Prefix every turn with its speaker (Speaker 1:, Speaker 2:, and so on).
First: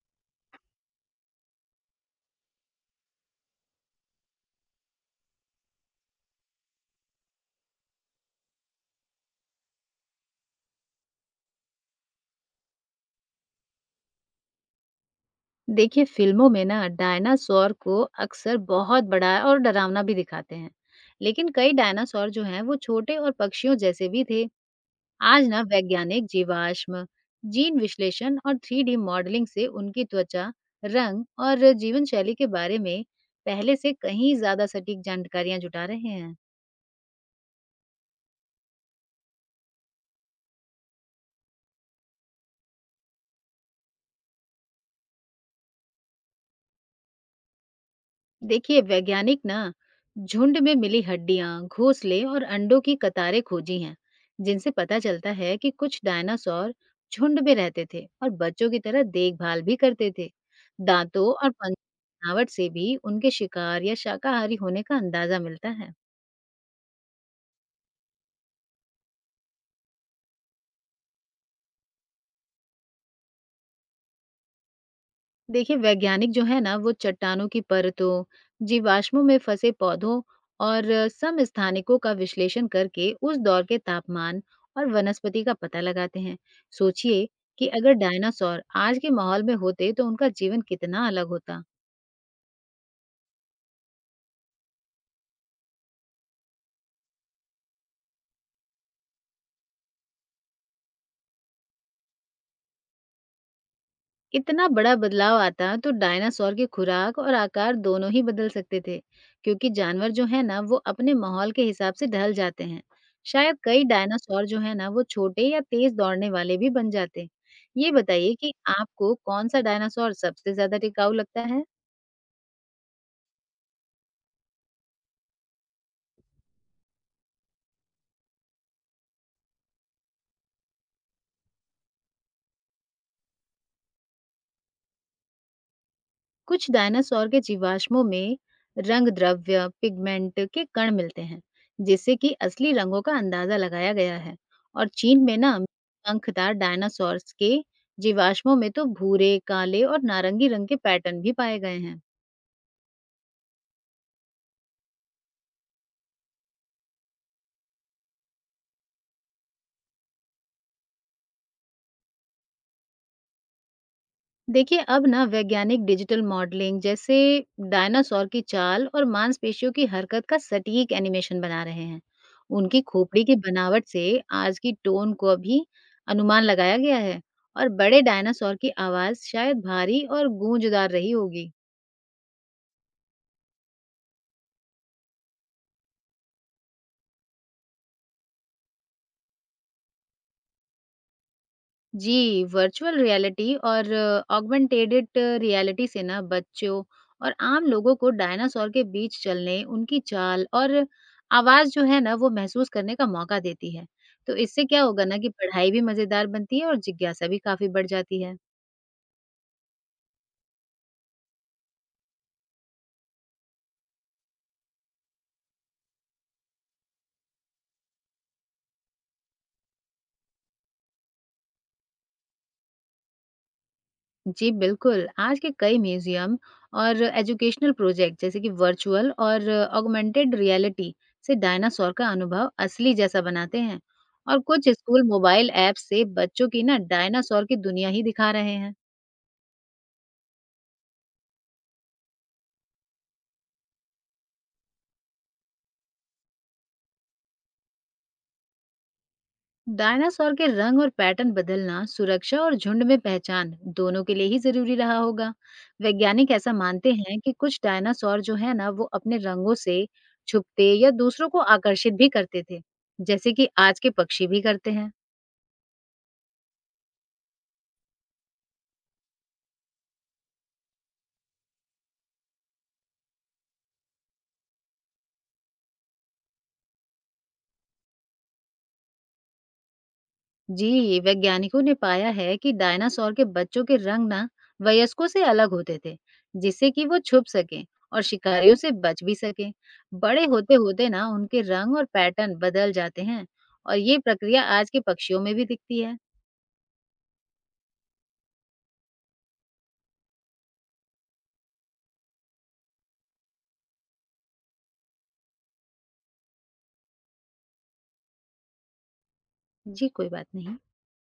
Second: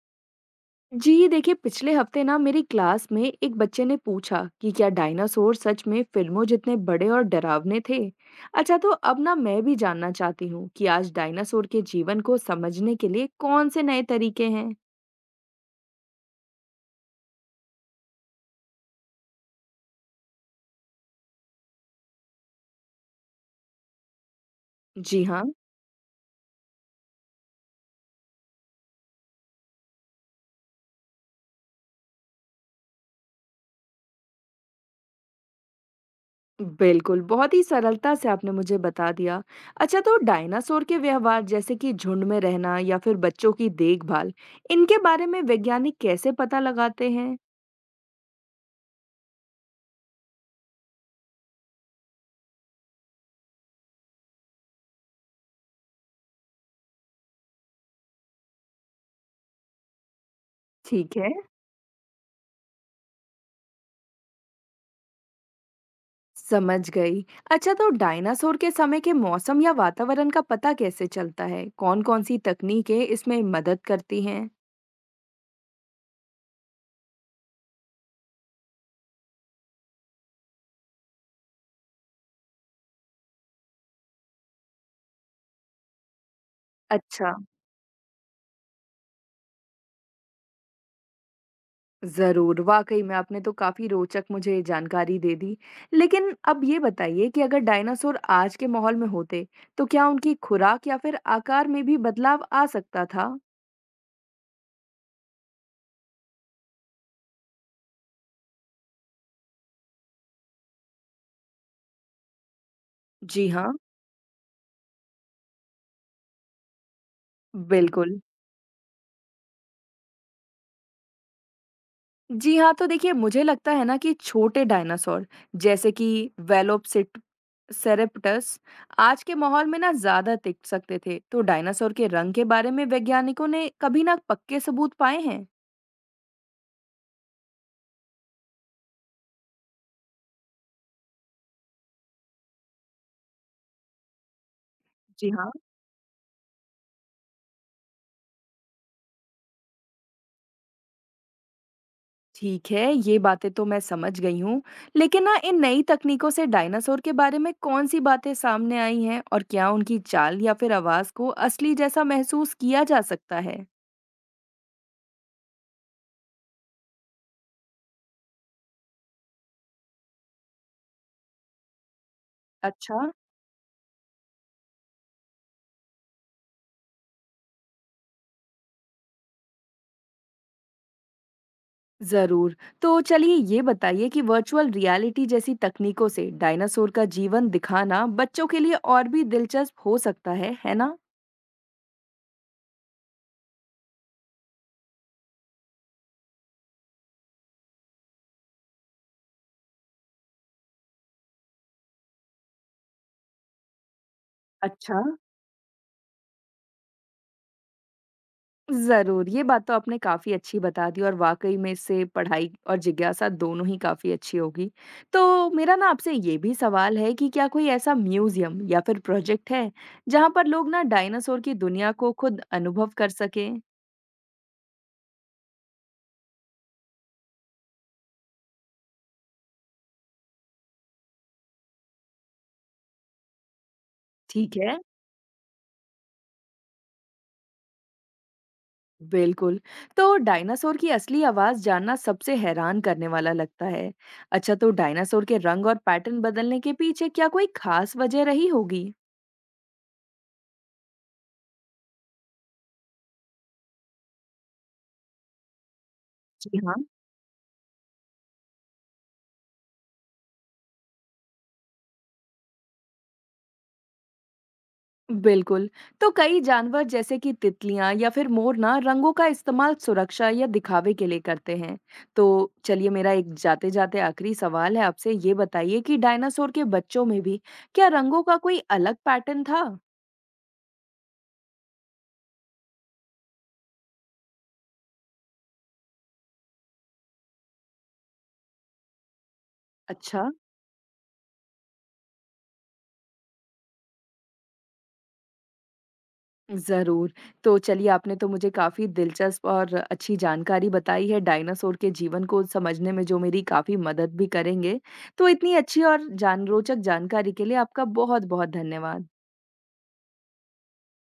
Speaker 1: जी देखिए, पिछले हफ्ते ना मेरी क्लास में एक बच्चे ने पूछा कि क्या डायनासोर सच में फिल्मों जितने बड़े और डरावने थे। अच्छा, तो अब ना मैं भी जानना चाहती हूँ कि आज डायनासोर के जीवन को समझने के लिए कौन से नए तरीके हैं।
Speaker 2: देखिए फिल्मों में ना डायनासोर को अक्सर बहुत बड़ा और डरावना भी दिखाते हैं। लेकिन कई डायनासोर जो हैं वो छोटे और पक्षियों जैसे भी थे।
Speaker 1: जी हाँ।
Speaker 2: आज ना वैज्ञानिक जीवाश्म, जीन विश्लेषण और थ्री डी मॉडलिंग से उनकी त्वचा, रंग और जीवन शैली के बारे में पहले से कहीं ज्यादा सटीक जानकारियां जुटा रहे हैं।
Speaker 1: बिल्कुल, बहुत ही सरलता से आपने मुझे बता दिया। अच्छा, तो डायनासोर के व्यवहार जैसे कि झुंड में रहना या फिर बच्चों की देखभाल, इनके बारे में वैज्ञानिक कैसे पता लगाते हैं?
Speaker 2: देखिए वैज्ञानिक ना झुंड में मिली हड्डियां, घोंसले और अंडों की कतारें खोजी हैं, जिनसे पता चलता है कि कुछ डायनासोर झुंड में रहते थे और बच्चों की तरह देखभाल भी करते थे।
Speaker 1: ठीक
Speaker 2: दांतों
Speaker 1: है,
Speaker 2: और पंख की बनावट से भी उनके शिकार या शाकाहारी होने का अंदाजा मिलता है।
Speaker 1: समझ गई। अच्छा, तो डायनासोर के समय के मौसम या वातावरण का पता कैसे चलता है? कौन-कौन सी तकनीकें इसमें मदद करती हैं?
Speaker 2: देखिए वैज्ञानिक जो है ना वो चट्टानों की परतों, जीवाश्मों में फंसे पौधों और समस्थानिकों का विश्लेषण करके उस दौर के तापमान और वनस्पति का पता लगाते हैं। सोचिए
Speaker 1: अच्छा,
Speaker 2: कि अगर डायनासोर आज के माहौल में होते तो उनका जीवन कितना अलग होता।
Speaker 1: ज़रूर। वाक़ई में आपने तो काफ़ी रोचक मुझे जानकारी दे दी। लेकिन अब ये बताइए कि अगर डायनासोर आज के माहौल में होते, तो क्या उनकी खुराक या फिर आकार में भी बदलाव आ सकता था?
Speaker 2: इतना बड़ा बदलाव आता तो डायनासोर की खुराक और आकार दोनों ही बदल सकते थे, क्योंकि जानवर जो है ना वो अपने माहौल के हिसाब से ढल जाते हैं।
Speaker 1: जी
Speaker 2: शायद
Speaker 1: हाँ।
Speaker 2: कई डायनासोर जो है ना वो छोटे या तेज दौड़ने वाले भी बन जाते। ये
Speaker 1: बिल्कुल।
Speaker 2: बताइए कि आपको कौन सा डायनासोर सबसे ज्यादा टिकाऊ लगता है।
Speaker 1: जी हाँ, तो देखिए, मुझे लगता है ना कि छोटे डायनासोर जैसे कि वेलोसिट सेरेप्टस आज के माहौल में ना ज्यादा टिक सकते थे। तो डायनासोर के रंग के बारे में वैज्ञानिकों ने कभी ना पक्के सबूत पाए हैं?
Speaker 2: कुछ डायनासोर के जीवाश्मों में रंग द्रव्य पिगमेंट के कण मिलते हैं, जिससे कि असली रंगों का अंदाजा लगाया गया है। और चीन
Speaker 1: जी
Speaker 2: में
Speaker 1: हाँ।
Speaker 2: ना पंखदार डायनासोर्स के जीवाश्मों में तो भूरे, काले और नारंगी रंग के पैटर्न भी पाए गए हैं।
Speaker 1: ठीक है, ये बातें तो मैं समझ गई हूँ, लेकिन ना इन नई तकनीकों से डायनासोर के बारे में कौन सी बातें सामने आई हैं, और क्या उनकी चाल या फिर आवाज को असली जैसा महसूस किया जा सकता है?
Speaker 2: देखिए, अब ना वैज्ञानिक डिजिटल मॉडलिंग जैसे डायनासोर की चाल और मांसपेशियों की हरकत का सटीक एनिमेशन बना रहे हैं। उनकी
Speaker 1: अच्छा।
Speaker 2: खोपड़ी की बनावट से आज की टोन को भी अनुमान लगाया गया है और बड़े डायनासोर की आवाज़ शायद भारी और गूंजदार रही होगी।
Speaker 1: जरूर, तो चलिए ये बताइए कि वर्चुअल रियलिटी जैसी तकनीकों से डायनासोर का जीवन दिखाना बच्चों के लिए और भी दिलचस्प हो सकता है ना?
Speaker 2: जी, वर्चुअल रियलिटी और ऑगमेंटेडेड रियलिटी से ना बच्चों और आम लोगों को डायनासोर के बीच चलने, उनकी चाल और आवाज़ जो है ना, वो महसूस करने का मौका देती है। तो इससे क्या
Speaker 1: अच्छा,
Speaker 2: होगा ना कि पढ़ाई भी मज़ेदार बनती है और जिज्ञासा भी काफ़ी बढ़ जाती है।
Speaker 1: जरूर, ये बात तो आपने काफी अच्छी बता दी और वाकई में इससे पढ़ाई और जिज्ञासा दोनों ही काफी अच्छी होगी। तो मेरा ना आपसे ये भी सवाल है कि क्या कोई ऐसा म्यूजियम या फिर प्रोजेक्ट है जहाँ पर लोग ना डायनासोर की दुनिया को खुद अनुभव कर सकें?
Speaker 2: जी, बिल्कुल। आज के कई म्यूज़ियम और एजुकेशनल प्रोजेक्ट जैसे कि वर्चुअल और ऑगमेंटेड रियलिटी से डायनासोर का अनुभव असली जैसा बनाते हैं। और
Speaker 1: ठीक
Speaker 2: कुछ
Speaker 1: है।
Speaker 2: स्कूल मोबाइल ऐप से बच्चों की ना डायनासोर की दुनिया ही दिखा रहे हैं।
Speaker 1: बिल्कुल। तो डायनासोर की असली आवाज़ जानना सबसे हैरान करने वाला लगता है। अच्छा, तो डायनासोर के रंग और पैटर्न बदलने के पीछे क्या कोई खास वजह रही होगी?
Speaker 2: डायनासोर के रंग और पैटर्न बदलना सुरक्षा और झुंड में पहचान दोनों के लिए ही जरूरी रहा होगा। वैज्ञानिक ऐसा
Speaker 1: जी हाँ।
Speaker 2: मानते हैं कि कुछ डायनासोर जो है ना वो अपने रंगों से छुपते या दूसरों को आकर्षित भी करते थे, जैसे कि आज के पक्षी भी करते हैं।
Speaker 1: बिल्कुल। तो कई जानवर जैसे कि तितलियां या फिर मोर ना रंगों का इस्तेमाल सुरक्षा या दिखावे के लिए करते हैं। तो चलिए, मेरा एक जाते जाते आखिरी सवाल है आपसे, ये बताइए कि डायनासोर के बच्चों में भी क्या रंगों का कोई अलग पैटर्न था?
Speaker 2: जी, वैज्ञानिकों ने पाया है कि डायनासोर के बच्चों के रंग ना वयस्कों से अलग होते थे, जिससे कि वो छुप सकें और शिकारियों से बच भी सकें।
Speaker 1: अच्छा।
Speaker 2: बड़े होते होते ना उनके रंग और पैटर्न बदल जाते हैं और ये प्रक्रिया आज के पक्षियों में भी दिखती है।
Speaker 1: ज़रूर। तो चलिए, आपने तो मुझे काफ़ी दिलचस्प और अच्छी जानकारी बताई है डायनासोर के जीवन को समझने में, जो मेरी काफ़ी मदद भी करेंगे। तो इतनी अच्छी और जान रोचक जानकारी के लिए आपका बहुत-बहुत धन्यवाद।
Speaker 2: जी, कोई बात नहीं।